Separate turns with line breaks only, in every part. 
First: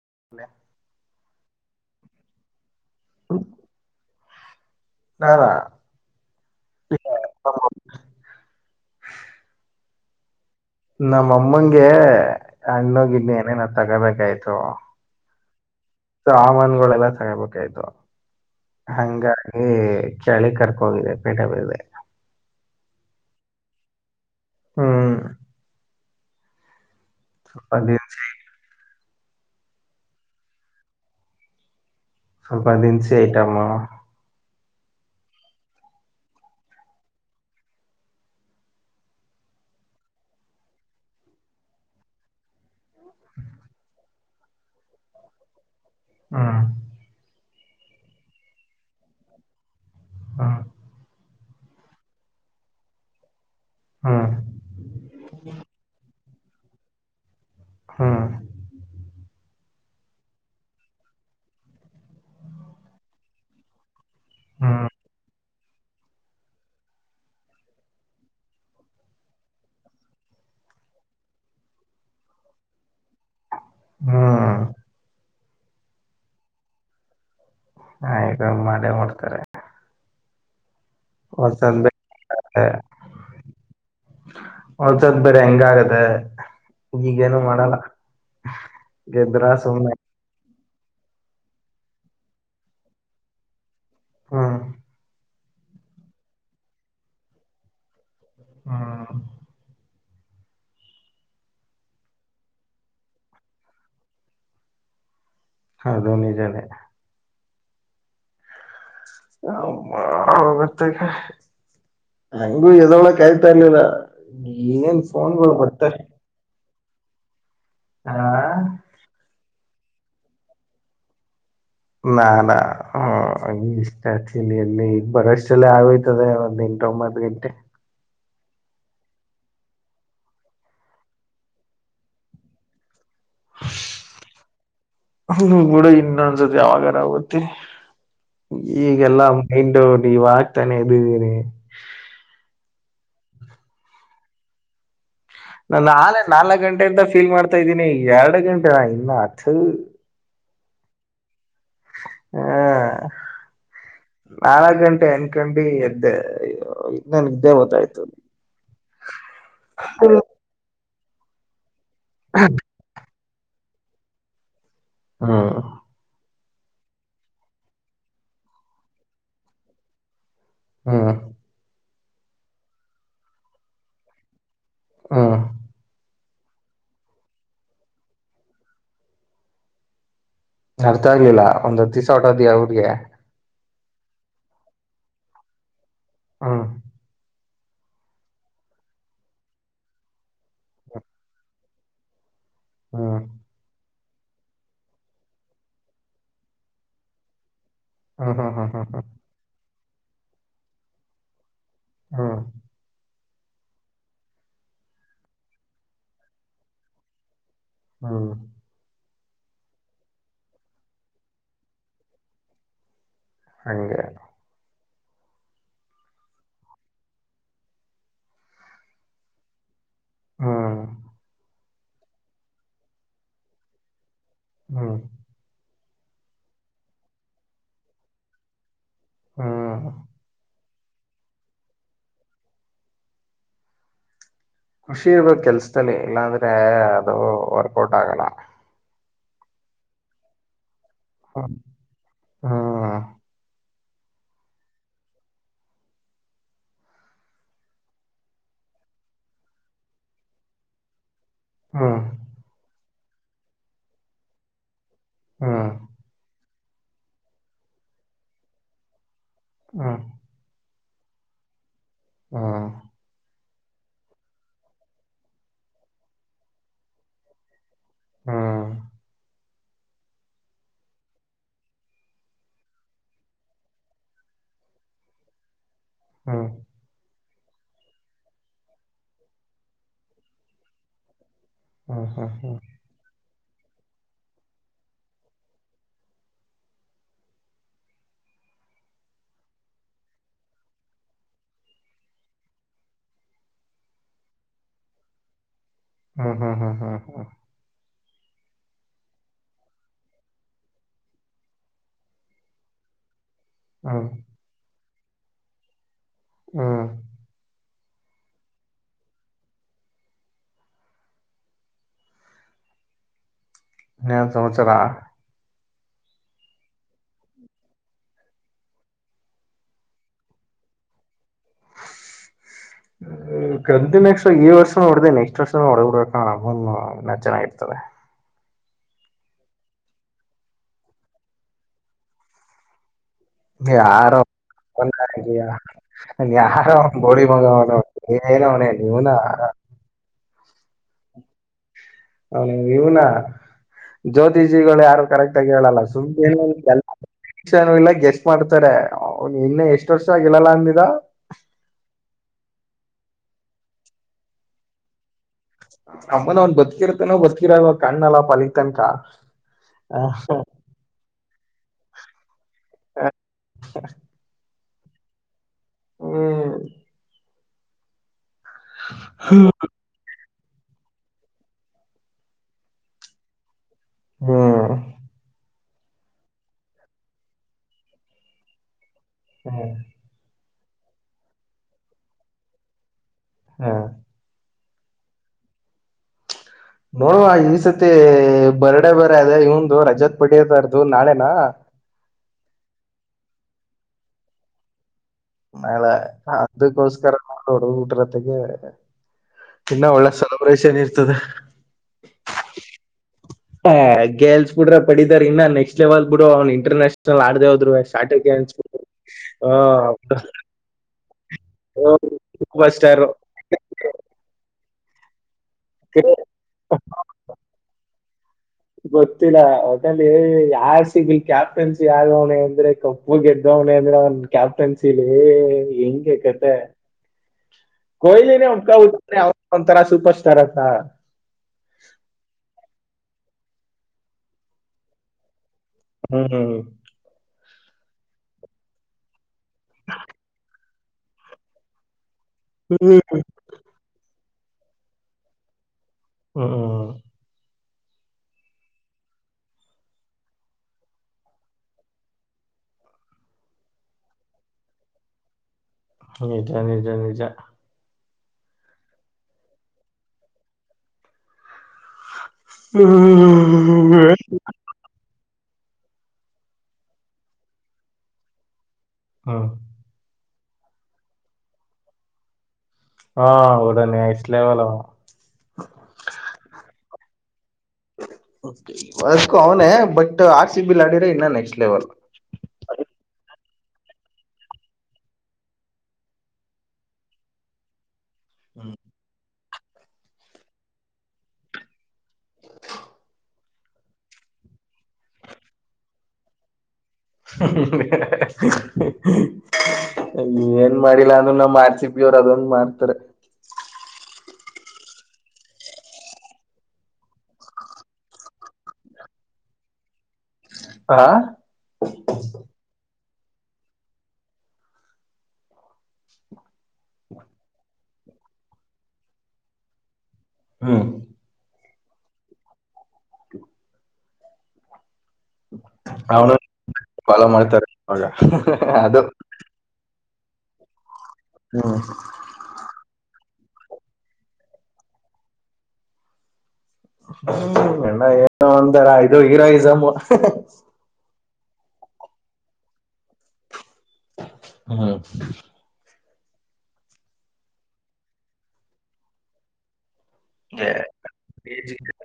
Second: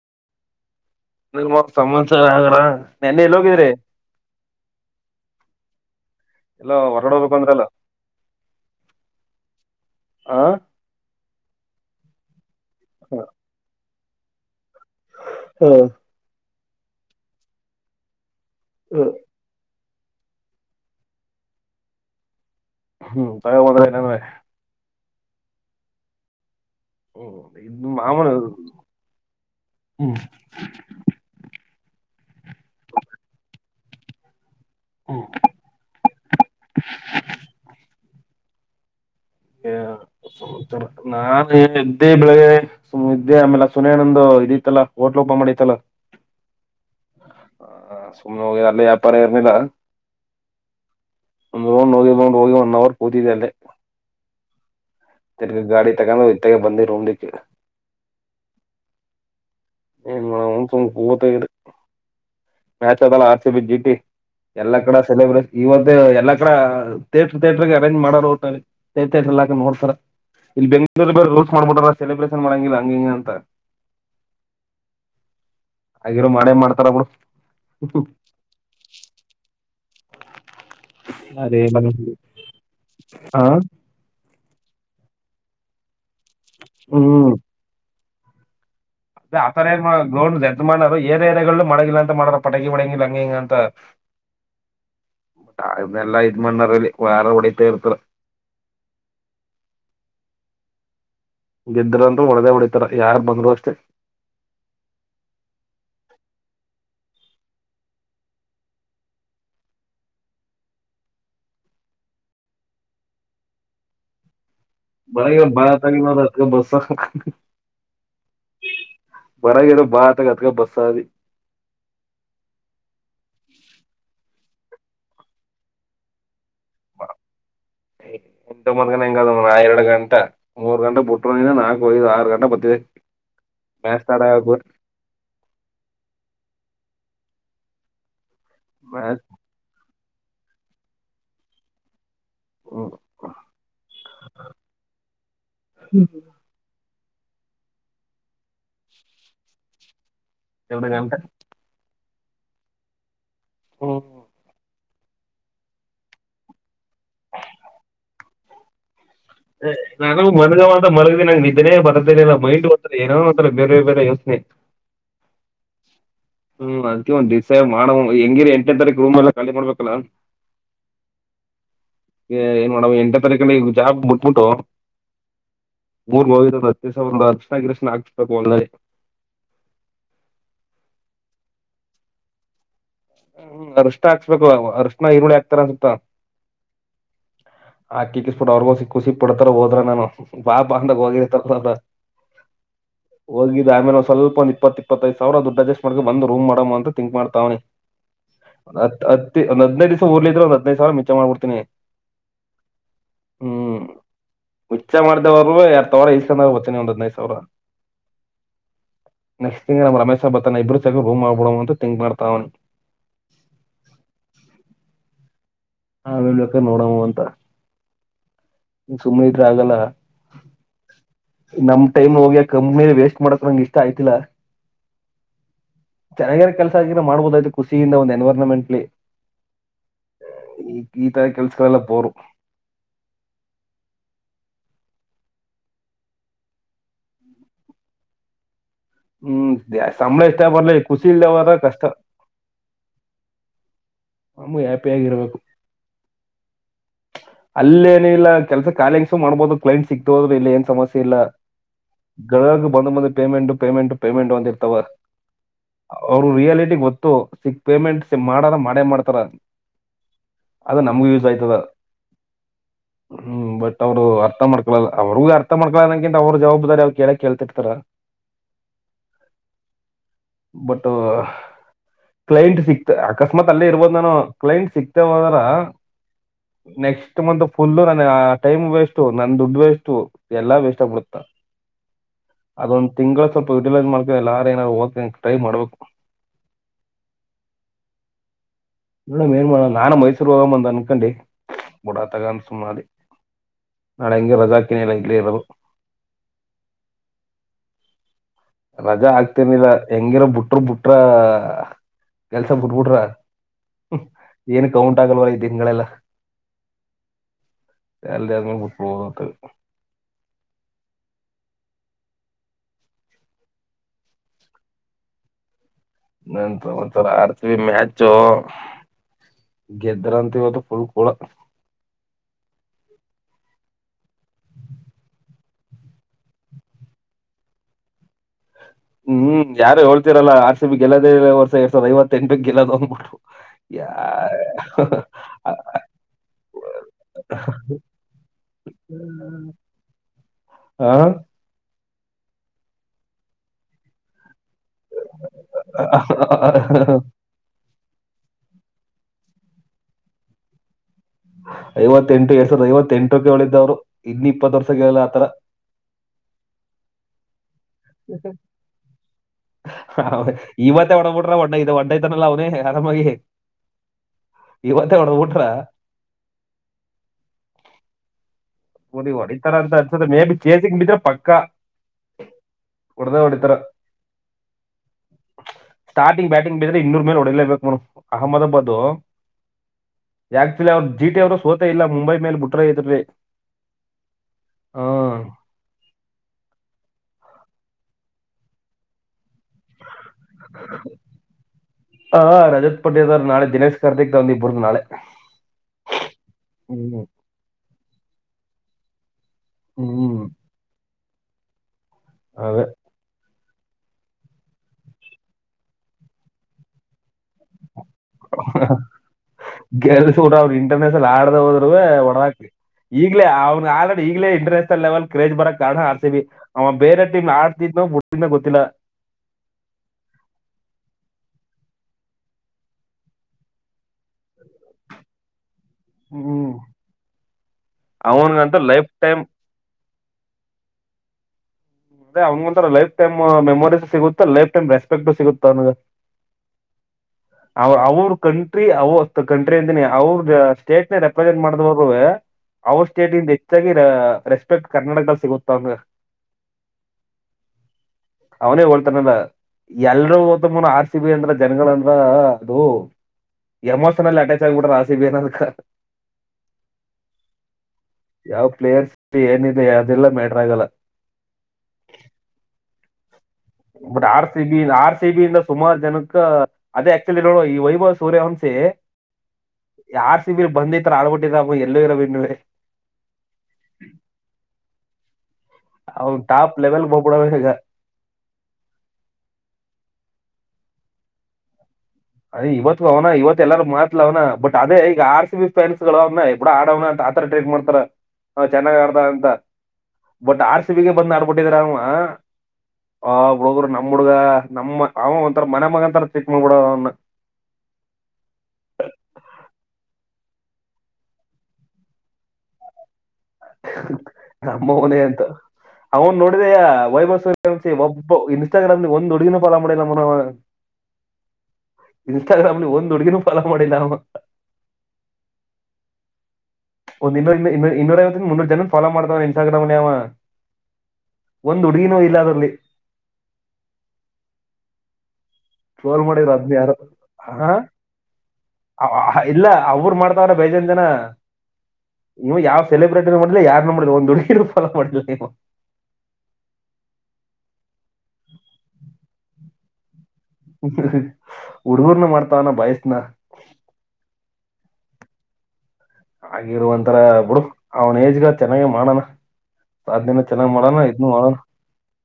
[unintelligible]
ನಿಮ್ಮ ಅಮ್ಮನ ಸಲುವಾಗಿ ಆಗದ್ರೆ ನಿನ್ನೆ ಎಲ್ಲಿ ಹೋಗಿದ್ರಿ
ಹಾ
ಎಲ್ಲ ಹೊರಗಡೆ ಹೋಗಬೇಕು ಅಂದ್ರಲ್ಲ ಆ
ನಮ್ಮಮ್ಮಂಗೆ
ಹಾ
ಹಣ್ಣುಗಿನ್ನೂ ಏನೇನ ತಗೋಬೇಕಾಯ್ತು
ಹ್ಮ
ಸಾಮಾನಗಳೆಲ್ಲ ತಗೋಬೇಕಾಯ್ತು ಹಂಗಾಗಿ ಚಳಿ ಕರ್ಕೊ ಹೋಗಿದೆ ಪೇಟ
ಹ್ಮ್ ತಕೊಬಂದ್ರ ಎಲ್ಲಾನುವೆ
ಹ್ಮ್
ಹ್ಮ್
ಸ್ವಲ್ಪ
ಇದು
ದಿನಸಿ
ಮಾಮೂಲ್ ಹ್ಮ
ಸ್ವಲ್ಪ ದಿನಸಿ ಐಟಂ
ಹ್ಮ ಹು ನಾನ ಇದ್ದೆ ಬೆಳಿಗ್ಗೆ ಸುಮ ಇದ್ದೆ ಆಮೇಲೆ ಸುನಿ ಅಣ್ಣಾದು ಇದಿತ್ತಲ್ಲಾ ಹೋಟ್ಲು ಓಪನ್ ಮಾಡಿತಲ್ಲ
ಹ್ಮ
ಹ ಸುಮ್ನೆ ಹೋಗಿ ಅಲ್ಲಿ ವ್ಯಾಪಾರ ಇರ್ನಿಲ್ಲ
ಹ
ಒಂದ್ ರೌಂಡ್ ಹೋಗಿ ಬಂದ್ ಹೋಗಿ ಬಂದ್ ಒನ್ ಹೌರ ಕೂತಿದ್ದೆ ಅಲ್ಲೇ
ಹ್ಮ್
ತಿರ್ಗ ಗಾಡಿ ತಕೊಂಡುಈತಗ್ಗೆ ಬಂದಿ ರೂಮ್ಲಿದಿಕ್ಕೆ
ಹಾ
ಏನ್ ಮಾಡಮ್ ಸುಮ್ನೆ ಕೂತಿದ್ದೆ ಮ್ಯಾಚ್ ಅದಲ್ಲ R C B G T ಎಲ್ಲಾ
ಹ್ಮ್
ಕಡೆ ಸೆಲೆಬ್ರೇಶನ್ ಇವತ್ತು ಎಲ್ಲಾ ಕಡ ತೇಟ್ರರ್ ಥೇಟರ್ಗೆ ಅರೇಂಜ್ ಮಾಡ್ ಊಟ ೇ ತೇಟ್ರ ಹಾಕ ನೋಡ್ತಾರ ಇಲ್ಲಿ ಬೆಂಗಳೂರ ಬ ರೂಲ್ಸ್ ಮಾಡ್ಬಿಟ್ರ ಸೆಲೆಬ್ರೇಷನ್ ಮಾಡಂಗಿಲ್ಲ ಹಂಗಿಂಗ ಅಂತ
ಹ್ಮ್
ಹಾಗಿರ ಮಾಡೇನ್ ಮಾಡ್ತಾರಬಳ
ಹಾ ಈಗ ಮಾಡೆ ಮಾಡಡ್ತಾರೆ
ಆದೆ [unintelligible]
ಬೇರೆ
ಆ
ಒಲ್ಸದ ಬೇಡ ಹೆಂಗ ಆಗದೆ ಈಗೇನು ಮಾಡಲ್ಲ
ಅದ
ಗೆದ್ರ
ಆತರ ಏನ್
ಸುಮ್ನೆ
ಗ್ರೌಂಡ್ ಎದ್ ಮಾಡಾರ ಏರ್ ಏರಾಗ್ು ಮಾಡಗಿಲ್ಲ ಅಂತ ಮಾಡಾರ ಪಟಗಿ ಮಡಂಗಿಿಲ್ಲ ಹಂಗಿಂಗ ಅಂತ
ಹಾ
ಅನ್ನೆಲ್ಲಾಐ್ ಮಣ್ಣರಲ್ಲಿ ವಾರ ಹೊಡತಾ ಇರ್ತಾರ
ಹಾ
ಗೆದ್ದ್ರಂತೂ ಹೊಡೆದ ಹೊಡಿತಾರ ಯಾರ್ು ಬಂದರು ಅಷ್ಟೆ
ಹದೋ ನಿಿಜಾನೇ ಹೋಗತ್ತೇಕ ಹಂಗು ಎದೊಳ ಕಾಯ್ತಾ ಇಲಿಲ್ಲ
ಬ ಬಾರ ತಾರ ಮಾಡ ಹತ್ತುಗ ಬಸ
ಹಾ
ಬಾತ ಗತಕ ಬಸ್ಸಿ
ನ ನ ಹ ಈಷ್ಟ ಇ ಎಲ್ಲಿ ಈಗ ಬರೋಷ್ಟಲ್ಲ ಆಗೋಯ್ತದೆ ಒಂದ್ ಎಂಟು ಒಂಬತ್ತು ಗಂಟೆ
[inaudible] ಮ್ಕ ಹೆಂಗ ಎರಡು ಗಂಟ ಮೂರ್ ಗಂಟೆ ಬಿುಟ್ಟರು ನಾಲ್ಕು ಐದು ಆರು ಗಂಟ ಬರ್ ಮ್ಯಾಸ್ತಡಬು
ಹ ಕೂಡ ಇನ್ನ ಅಸ ದಾವಗರಾವತ್ತ
ಮ್ಯಾಚ್
ಈಗೆಲ್ಲಾ ಮೈಂಡ್ ನೀವಾಗಗ್ತಾನೆ ಇದ್ದಿದ್ದೀರಿ
ಹ್ಮ ಹ
ನಾೆ ನಾಲ್ಕ್ ಗಂಟೆಿಂದ ಫೀಲ್ ಮಾಡ್ತಾ ಇದ್ದೀನಿ ಎರಡು ಗಂಟೆ ಇನ್ನು ಹತ್
ಎವಡು ಗಮಟ
ಹ್ಮ
ಹ್ಮ್.
ನಾಲ್ಕು ಗಂಟೆ ಅ ಅನ್ಕಂಡಿ ಎದ್ದೆ ನನ್ ಇದ್ದೇ ಗೊತ್ತಾಯ್ತು
ನನಗು ಮನ್ಗವ ಅಂತ ಮಲಗ್ದಿ ನಂಗಗೆ ನಿದ್ದೇ ಬರದೇನಿಲ್ಲ ಮೈಂಡ್ ಗ ಏನೋ ಬೇರೆ ಬೇರೆ ಯೋಸ್್ನೆ
ಹಾ
ಹ್ಮ್ ಅದಕ ಒಂದ ದಿವ್ ಮಾಡ ಹೆಂಗಿರಿ ಎಂಟ ಎಂ ತಾರೀಕು ರೂಮ್ ಎಲ್ಲ ಖಾಲಿ ಮಾಡ್ಬೇಕಲ್ಲ
ಹಾ
ಏನ್ ಮಾಡೋಡ ಎಂಟೇ ತಾರೀಕಲ್ಲಿ ಜಾ ಬಿಟ್ಬಿಟ್ಟು
ಹಾ
ಮೂರ್ ಮವಿಿದ ಅತ್ಯಾಸ ಒಂದ ಅರ್ಶನರಕ್ಷಣ ಆಕ್ಿಸ್ಬೇಕು ಒಂದೇ
ಅರ್ಥ ಆಗ್ಲಿಲ್ಲ ಒಂದ ದಸ ಹೊಟೋದಿಯಾ ಅವ್ರಿಗೆ
ಹ್ಮ್ ಅರ್ಶ ಹಾಕ್ಸ್ಬೇಕು ಅರ್ಶ್ಣ ಈರುಳ್ಳಿ ಹಾಕ್ತಾರ ಅಸುತ್ತ
ಹಾ
ಆಾಕಿಕ್ಕಿಸಸ್ಬಿಟ್ಟ ಅವ್ರಿಗ ಹೊಸ ಖಸಿ ಪ ಬಿಡ್ತಾರ ಹೋದ್ರ ನಾನು ಬಾ ಬ ಅಂದಾಗ ಹೋಗಿತ
ಹ್ಮ್
ಹೋಗಿದ್ದು ಆಮೇಲೆ ಸ್ವಲ್ ಒಂದ ಇಪ್ಪತ್ತ ಇಪ್ಪತ್ತೈದು ಸಾವಿರ ದುಡ್ಡು ಅಜಸ್ಟ್ ಮಾಡ ಬಂದು ರೂ್ ಮಾಡ ಅಂತ ತಿಂಕ್ ಮಾಡತಾವಿ
ಹ್ಮ್ ಹ್ಮ್
ಹ
ಹ್ಮ್ ಹ್ಮ್
ಹತ್ತ ಒಂದ್ ಹದ್ನೈದು ದಿವ್ ಓರ್ಲಿಿದ್ರರು ಒಂದ್ ಹದಿನೈದು ಸಾವಿ ಮಂಚ ಮಾಡ್ಬಡ್ತನಿ
ಹಾ
ಹ್ಮ್ ಹಚ್ಚ ಮಾಡಿದವರು ಎರ ತಾವ್ರ ಇಸ್ಕೊಂಡಾಗ ಹತನ ಒಂದ್ ಹದ್ೈದು ಸಾವರ
ಹ್ಮ
ನೆಕ್ಸ್ಟ್ ತಿಂಗ್ ನಮ್ಮ ರಮೇಶಬ್ಬ ತನ್ನ ಇಬ್ರು ಸಕ ರೂಮ್ ಆಗ್ಬಡವ ಅಂತ ಥಂಕ್ ಮಾಡ್ತಾ ಅವನು
ಹಂಗಾ
ಹ ಹೇಳೇಳ್ಬೇಕ ನೋಡಮ್ಮ ಅಂತ ಸುಮ್ಮನೆ ಇದ್ರೆ ಆಗಲ್ಲ
ಹ್ಮ
ನಮ್ ಟೈಮ್ ಹೋಗಿ ಕಂನಿ ವೇಸ್ಟ್ ಮಾಡಕ ನಂಗ ಇಷ್ಟ ಆಯ್ತಿಾ
ಹ್ಮ
ಚೆನ್ನಾಗ ಕೆಲಸ ಆಗಿದ್ರೆ ಮಾಡ್ಬೋದ ಆ್ತು ಖುಷಿಯಿಂದ ಒ್ ಎನ್ವರನ್ಮೆಂಟ್ಲಿ
ಹಾ
ಈ ಈತ ಕೆಲ್ಸಗಳಲ್ಲ ಬೋರು
ಖುಷಿ ಇರ್ಬೇಕ ಕೆಲ್ಸದಲ್ಲಿ ಇಲ್ಲಾಂದ್ರೆ ಅದು ವರ್ಕೌಟ್ ಆಗಲ್ಲ
ಹ್ಮ್ ಸಂಬಳ ಇಷ್ಟ ಪಡ್ಲ ಖುಷಿ ಇಲ್ದವರ
ಹ್ಮ್
ಕಷ್ಟ
ಹ್ಮ್
ನಮೂ ಹ್ಯಾಪಿಿಯಾಗಿರ್ಬೇಕು ಅಲ್ಲೇನ ಇಿಲ್ಲ ಕೆಲ್ಸಾಲಿಂಗಸ ಮಾಡ್ಬೋದು ಕ್ಲೈಂಟ್ ಸಿಗ್ತ ಹೋದ್ರರು ಇಲ್ಲಿ ಏನ್ ಸಮಸ್ಯೆ ಇಲ್ಲ
ಹ್ಮ್
ಗಕ ಬಂದ್ ಬಂದ ಪೇಮೆಂಟ್ ಪೇಮೆಂಟ್ ಪೇಮೆಂಟ್ ಒಂದಿರ್ತವ
ಹ್ಮ್
ಅವರು ರಿಯಾಲಿಟಿ ಗೊತ್ತು ಸಿಗ್ ಪೇಮೆಂಟ್ ಸಿ ಮಾಡಾರ ಮಾಡೇ ಮಾಡ್ತಾರ
ಹಾ
ಅದ ನಮ್ಗೆ ಯೂಸ್ ಆಯ್ತದ
ಹಾ
ಹ್ಮ್ ಬಟ್ ಅವ್ರು ಅರ್ಥ ಮಾಡ್ಕೋಲ್ಲ ಅವ್ರರುಗೂ ಅರ್ಥ ಮಾಡ್ಕಳನಕಿಂತ ಅವ್ರ ಜವಾಬ್ದಾರಿ ಅವ್ ಕೇಳಕ್ ಕೇಳ್ತಿರ್ತಾರ
ಹ್ಮ
ಬಟ್ ಕ್ಲೈಂಟ್ ಸಿಕ್ತ ಅಕಸ್ಮಾತ್ ಅಲ್ಲೇ ಇರದು ನಾನ ಕ್ಲೈಂಟ್ ಸಿಕ್ತೇದರ
ಹ್ಮ್
ನೆಕ್ಸ್ಟ್ ಫುಲ್ಲು ನ ಆ ಟೈಮ್ ವೇಸ್ು ನನ್ ದುಡ್ಡು ವೇಸ್ಟು ಎಲ್ಲಾ ವೇಸ್ಟ್ ಆಗ್ಬಿಡುತ್ತ
ಹ್ಮ ಹ್ಮ ಹ್ಮ್
ಅದೊಂದ್ ತಿಂಗಳ ಸ್ವಲ್ಪ ಇಡ್ಲ್ ಮಾಡ್ಕಲ್ಲ ಯಾರ ಏನಾರರು ಹೋಗ ಟ್ರೈ ಮಾಡ್ಬೇಕು ಟ್ ನಡಮ್ ಏನ್ ಮಾಡ ನಾನು ಮೈಸೂರು ಹೋಗ ಬಂದ ಅನ್ಕೊಂಡಿ ಬುಡಾ ತಗ ಅಂತ ಸುನ ಅಲ್ಲಿ ನಾಡಂಗು ರಜಾಕ ನಲೆಯಲ್ಲಿರರು
ಹ್ಮ್ ಹ್ಮ್ ಹ್ಮ್ ಹ್ಮ್ ಹ್ಮ್
ರಜಾ ಆಗ್ತೇನಿಲ್ಲ ಹೆಂಗಿರ ಬಿಟ್ರ ಬಿಟ್ರ ಕೆಲ್ಸ ಬಿಟ್ಬಿಟ್ರ
ಹ್ಮ್
ಏನ್ ಕೌಂಟ್ ಆಗಲ್ವ ಈ ತಿಂಗಳೆಲ್ಲ
ಹ್ಮ
ಎಲ್ಲಂಗಬೋಗತ್ತು
ತ ಹಚರ
ನಂತ ಒತರ ಆರ್ತೀವಿ ಮ್ಯಾಚು ಗೆದ್ದ್ರ ಅಂತವದು ಫುಲ್ ಕೂಳ
ಕ್ದ ನೆಸ್ ಈ ವರ್ಷ ನೋಡ್ದ ನೆಕ್ಸ್ಟ್ ವರ್ಷ ಹೊಡಗಡ್ಬೇಕ ಚೆನ್ನಾಗಿರ್ತದೆ
ಹ್ಮ್ ಯಾರು ಹೇಳ್ತಿರಲ್ಲ ಆರ್ ಸಿ ಬಿ ಲ್ಲದೇರ್ಷ ಎರಡ್ ಸಾವ್ರದ ಐವತ್ತ ಎಂಟ ಬ ಗೆಲ್ಲೋ್ಂದ್ಬಿಟ್ಟು ಯಾರ
ಒಿಯ ಯಾರ ಬೋಳಿ ಬಂಗ ಏನ ಅವ ನೀವನ
ಹ
ಅವ ಇವನಾ ಜೋತಿ ಜ ಯಾರು ಕರೆಕ್ಟ್ ಆಗಿ ಹೇಳಲ್ಲ ಸುಮ್ ಇಲ್ಲ ಗೆಸ್ಟ್ ಮಾಡ್ತಾರೆ ಅವ್ನ ಇನ್ನ ಎಷ್ಟ್ ವರ್ಷ ಆಗಿಲ್ಲಲ್ಲ ಅಂದಿದ
ಐವತ್ತ ಎಂಟು ಎರಡ್ ಸಾವಿರದ ಐವತ್ತ ಎಂಟು ರೂಪಿಳ ಇದಿದ್ದವ್ರು ಇನ್ನು ಇಪ್ಪತ್ ವರ್ಷಗೆಲ್ಲ ಆತರ
ಅಮ್ಮನ ಅವ್ನ್ ಬದುಕಿರ್ತ ನ ಬ ಹಿರ ಕಣ್ಣ ಎಲ್ಲ ಪಲತನ್ಕ
ಒ ಇ ಒೊಂಡ ಐತಾನಲ್ಲ ಅವನೇ ಆರಾಮಾಗಿ ಇವತ್ತ ಹೊಡ ಉಂಟ್ರ
ಹ್ಮ್
ಹದ ಹೊಡಿತರ ಅಂತ ಅನ್ಸದೆೆ ಮೇ ಬಿ ಚೇಸ ಕ ಬಿಿದ್ರ ಪಕ್ಕ ಹೊಡದ ಹೊಡಿತಾರ
ಹ್ಮ್
ಸ್ಟಾರ್ಟಿಂಗ್ ಬ್ಯಾಟಿಂಗ್ ಬಿದ್ರೆ ಇನ್ನೂರ್ ಮೇಲೆ ಒಡಿಲೇಬೇಕು ಮ್ ಅಹಮದಾಬಾದ್
ಹ್ಮ್
ಯಕ್ಚುಲಿ ಅವ್ರ ಜಿಟಿ ಅವರರು ಸೋತ ಇಲ್ಲ ಮುಂಬೈ ಮೇಲೆ ಬಿುಟ್ಟ್ರ ಐತ್ರಿ
ಹಾ
ಹ್ಮ
ನೋಡುವ ಈ ಸತಿ ಬರ್ಡ್ಡೇ ಬೇರೆ ಅದೇ ಇವಂದು ರಜತ್ ಪಟ್ಟಿದ್ದಾರದು ನಾಳೆನಾ
ಹ ರಜತ್ ಪಟ್ಟಿದಾರಧು ನಾಳೆ ದಿನೇಶ್ ಕಾರ್ತಿಕ್ ದು ಇಬ್ರದ ನಾಳೆ
ನಾಳೆ
ಹ್ಮ್
ಅದಕ್ಕೋಸ್ಕರ ನೋೋಡು ಊಟ್ರತೆಗೆ ಇನ್ನ ಒಳ್ಳೆ
ಹ್ಮ್
ಸೆಲೆಬ್ರೇಷನ್ ಇರ್ತದೆ
ಅದೇ
ಹ ಗೇಲ್ಸ್ ಬಿಡ್ರೆ ಪಡಿದಾರ ಇನ್ನಾ ನೆಕ್ಸ್ಟ್ ಲೆವೆಲ್ ಬಿಡು ಅವ್ನು ಇಂಟರ್ನ್ಯಷನಲ್ಡೇ ಹೋದ್ರು ಅಷ್ಟ ಚಟ ಹ
ಅವರು ಇಂಟರ್ನ್ೇಷನಲ್ ಆಡದ ಹೋದರು ಒಡದಾಕ್ಲಿ
ಸೂಪರ್ ಸ್ಟಾರ್
ಈಗಲೇ ಅವ್ ಆಲ್ರೆಡಿ ಈಗ್ಲೇ ಇಂಟ್ರ ಲೆವೆಲ್ ಕ್ರೇಜ್ ಬರಕ್ ಕ ಕಾರಣ ಹ ಆರ್‌ಸಿಬಿ ಅವ ಬೇರೆ ಟೀಮ್ ಆಡ್ತಿದ್ ಗೊ
ಗೊತ್ತಿಲ್ಲ ಹೋಟೆಲ್ ಯಾರ್ ಸಿಗ್ಲಿ ಕ್ಯಾಬ್ ಕ್ಟನ್ಸಿ ಯ್ದವಣೆ ಅಂದ್ರೆ ಕಪ್ಪು ಗೆದ್ದವನೆ ಅಂದ್ರೆ ಅವ್ನ್ ಕ್ಯಾಪ್ಟನ್ಸಿಲಿ
ಹ್ಮ್
ಹೆಂಗೇಕತೆ ಕೊಹ್ಲಿನೇ
ಅವನ್ಗಂತ
ಒಪ್ಪಕ
ಲೈಫ್ ಟೈಮ್
ಹ್ರ ಒಂಥರ ಸೂಪರ್ ತರ
ಅದ್ ಒಂರ ಲೈಫ ೈಮ್ ಮೆಮೊರೀು ಸಿಗುತ್ತ ಲೈಫ ಟೈಮ್ ರೆಸ್ಪೆಕ್ಟ್ ಸಿಗುತ್ತತ್ತ ಅವನಗೆ
ಹ್ಮ್ ಹ್ಮ್ ಹ್ಮ್
ಅವ ಅವರು ಕಂಟ್ರಿ ಅವ ಕಂಟ್ರಿ ಅಂತನಿ ಅವ್ರ ಸ್ಟೇಟ್ ನ ರೆಪ್ರೆಸೆಂಟ್ ಮಾಡಿದವರು ಅವ ಸ್ಟೇಟ್ ಇಂದ ಹೆಚ್ಚಾಗಿ ರೆಸ್ಪೆಕ್ಟ್ ಕರ್ನಾಟಕ ಧಲ್ಲಿ ಸಿಗುತ್ತಂದ
ಹ್ಮ ಹ್ಮ
ಅವನೇ ಹೋಳ್ತಾನಲ್ಲ ಎಲ್ರುೂಗು ಗೊತ್ತು ಆರ್ಸ ಬಿ ಅಂದ್ರ ಜನ್ಗಳಂದ್ರ ಅದು ಎಮೋಷನಲ್ ಅಟ್ಯಾಚ್ ಆಗ್ಬಿಟ್ಟವ್ರ ಆರ್ಸಿಬಿ ಅನ್ನೋದ್ಕ
ನಿಜ ನಿಜ ನಿಜ
ಯಾವ್ ಪ್ಲೇಯರ್ಸ್ ಏನಿದೆ ಅದೆಲ್ಲ ಮ್ಯಾಟ್ರ ಆಗಲ್ಲ
ಹ್ಮ್್ಮ್ಮ
ಬ R C B R C ಇಂದ ಸುಮಾರು ಜನಕ್ಕ ಅದೇ ಆಕ್ಚುಲಿ ನೋಡುವ ಈ ವೈಭವ ಸೂರ್ಯ ವಂಶಿ
ಹಾ
ಬಂದಿ ತರ ಆಡ್ಬಿಟ್ಟಿರ ಎಲ್ಲೂ ಇರೋದು ಇನ್ನುವೇ
ಹಾ ಒಳ್ಳೆ ನೆಕ್ಸ್ಟ್ ಲೇಬಲ್ ಹವಾ
ಅವ್ನ್ ಟಾಪ್ ಲೆವೆಲ್ ಹೋಗ್ಬಿಡವ ಈಗ
ಫಸ್ಟ್ ಅವನೇ ಅವನ ಬಟ್ ಆರ್ ಸಿ ಆಡಿದ್ರೆ ಇನ್ನ ನೆಕ್ಸ್ಟ್ ಲೆವೆಲ್
ಅದ ಇವತ್ತು ಅವನ ಇವತ್ತು ಎಲ್ಲಾರ ಮಾತ್ಲವ್ನ ಬಟ್ ಅದೇ ಈಗ ಆರ್ ಸಿ ಬಿ ಫನ್ಸ್ಗಳು ಅವನ ಎಬಡಾ ಆಡವ್ ಅಂತ ಆತರ ಟ್ರೇಟ್ ಮಾಡ್ತಾರ ಹ ಚೆನ್ನಾಗ್ ಪ್ರಾರ್ಥನಾ ಅಂತ ಬಟ್ ಆರ್ ಸಿ ಬಿಿಗೆ ಬಂದ್ ಆಡ್ಬಿಟ್ಟಿದ್ರ ಅ ಆ್ ಬುಡು ಗುರು ಹುಡಗ ನಮ್ಮ ಹುಡ್ಗ ನಮ್ಮ ಅವ ಒಂತರ ಮನೆ ಮಗ ಅಂತಾ ಟ್ರೀಟ್ ಮಾಡಬಿಟ್ಟಾರ ಅವ್ನ
ಹ್ಮ ಏನ್ ಮಾಡಿಲ್ಲಾ ಅಂದ್ರು ನಮ್ಮ ಆರ್ಸಿಬಿ ಅವರು ನಾ ಮಾಡ್ಸಿದ ಅವ್ರ ಅದೊಂದ ಮಾಡ್ತಾರೆ
ನಮ್ಮ ಮನ ಅಂತ ಅವನ್ ನೋಡಿದಯ ವೈಭವ್ ಸೂರ್ಯವಂಶಿ ಒಬ್ಬ ಇನ್ಸ್ಟಾಗ್ರಾಮ್ ಒಂದ್ ಹುಡುಗಿನ ಫಾಲೋ ಮಾಡಿಲ್ಲ ಮನು
ಹ
ಇನ್ಸ್ಟಾಗ್ರಾಮ್ ಲೀ ಒಂದು ಹುಡುಗಿ [inaudible] ಪಲ ಒಂದ ಇ ಇ ಇನ್ನೂರ ವ ಮುನ್ನೂರು ಜನ ಫಾಲೋ ಮಾಡ್ತವ ಇನ್ಸ್ಟಾಗ್ರಾಮ ಯ ಅವ
ಹ್ಮ
ಒಂದು್ ಹುಡುಗಿನೋ ಇಲ್ಲ ಅದ್ರಲ್ಲಿ ಸೋಲ್ ಮಾಡಿದ್ರು
ಅವನು
ಅದ್ನ್ ಯಾರೊ
ಫಾಲೋ
ಹ
ಮಾಡ್ತಾರೆ ಇವಾಗ
ಹ
ಅದು
ಹ ಇಲ್ಲ ಅವ್ರ್ ಮಾಡ್ ತುಂಬಾ ಅವ್ರೆ ಬೇಜಾನ್ ಜನ
ಹ್ಮ್
ಇವ್ ಯಾವ್ ಸೆಲೆಬ್ರಿಟಿ ಇಲ್ಲೇ ಯಾರ್ನು ಮಾಡಿಲ್ಲ ಒಂದುಡುಗಿನು ಫಾಲೋ ಮಾಡಿಲ್ಲ ನೀ.
ಹ್ಮ್ ಅಣ್ಣ ಏನೊ ಒಂತರ ಇದು ಹೀರೋಯಿಸ್ಮ್.
ಹಃ ಹ ಹುಡ್ಗುರುನು ಮಾಡ್ತಾವ್ನ ಬಯಸ್ನ.
ಹಾ
ಆಗಿರುವಂತರ ಬಿುಡು ಅವನ ಏಜ್ಗ ಚೆನ್ನಾಗ ಮಾಡಣ.
ಏ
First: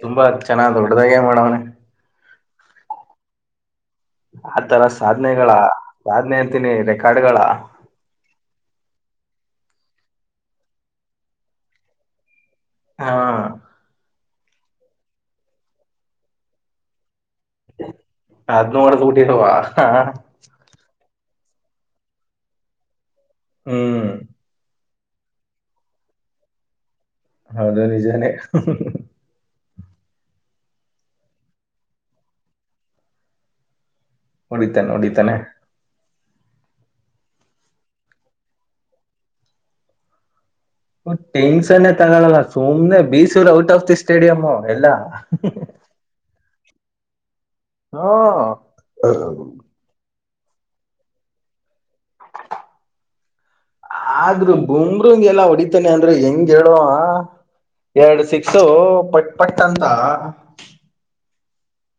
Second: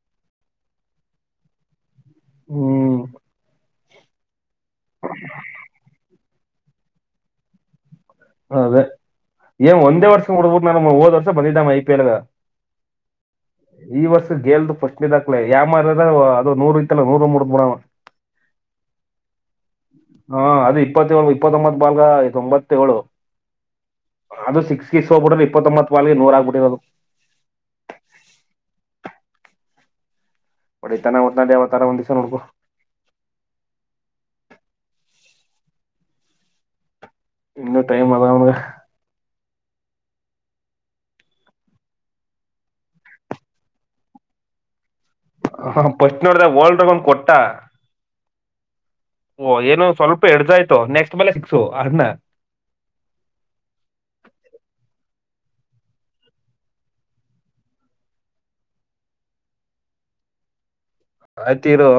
ತುಂಬಾ ಚೆನ್ನ ದೊಡ್ಡದಾಗೆ ಮಾಡವ್ನೆ.
ಹ್ಮ್
ಆ ತರ ಸಾದ್ನೆಗಳ ಸಾಧನೆ ಅಂತೀನಿ ರೆಕಾರ್ಡ್ಗಳ.
ಅದೇ ಏನ್ ಒಂದೇ ವರ್ಷ [unintelligible] ನ ಓದ್ ವರ್ ಬಂದಿದ್ದಮ್ಮ ಐ ಪಿ ಎಲ್ಗ್.
ಹಾ
ಗೆಲ್ದು ಫಸ್ಟ್ನೇ ದಕ್ಲೆ ಅಮರ್ದ್ರೆ ಅದು ನೂರು ಇತ್ತ ನೂರು ಮೂರು.
ಅದನ್ ಹೊಡ್ದು ಬುಟಿವ್ ಹ.
ಹಾ ಅದು ಇಪ್ಪತ್ತೇಳು ಇಪ್ಪತ್ತೊಂಬತ್ತು ಬಲ್ಗ್ ತೊಂಬತ್ತೇಳು.
ಹ್ಮ್
ತಿಸ್ಸೋ ಬಿಡ್ರೆ ಇಪ್ಪತೊಂಬತ್ ವಲ್ಗೆ ನೂರ ಆಗ್ಬಿಟಿರೋದು.
ಹೌದು ನಿಜಾನೇ.
ಹೊಡಿತಾನ ಒತ್ನಲ್ಲಿ ಯಾವತ್ತಾದ್ರೂ ಒಂದ್ ದಿವ್ಸ ನೋಡ್ಕೊ.
ಹೊಡಿತಾನ್ ಹೊಡಿತಾನೆ.
ಇನ್ನೂ ಟೈಮ್ ಅದ ಅವ್ನ್ಗ.
ಟೆನ್ಷನೆ ತಗೊಳಲ್ಲ ಸುಮ್ನೆ ಬೀಸುದ್ರೆ ಔಟ್ ಆಫ್ ದಿ ಸ್ಟೇಡಿಯಂ ಎಲ್ಲ.
ಹ ಫಸ್ಟ್ ನೋಡ್ದ ವರ್ಲ್ಡ್ರೊ ಕೊಟ್ಟಾ
ಹ್ಮ್.
ಓ ಏನೊ ಸ್ವಲ್ಪ ಎಡ್ ಜಾಯ್ತು ನೆಕ್ಸ್ಟ್ ಮೇಲೆ ಸಿಕ್ಸು. ಅಣ್ಣ
ಆದ್ರೂ ಬುಮ್ರಂಗೆಲ್ಲ ಒಟ್ ಇತ್ತನೆ ಅಂದ್ರೆ ಹೆಂಗ್ ಹೇಳುವ. ಎರ್ಡ್ ಸಿಕ್ಸು ಪಟ್ ಪಟಂತ.
ಆಯ್ತೀರು.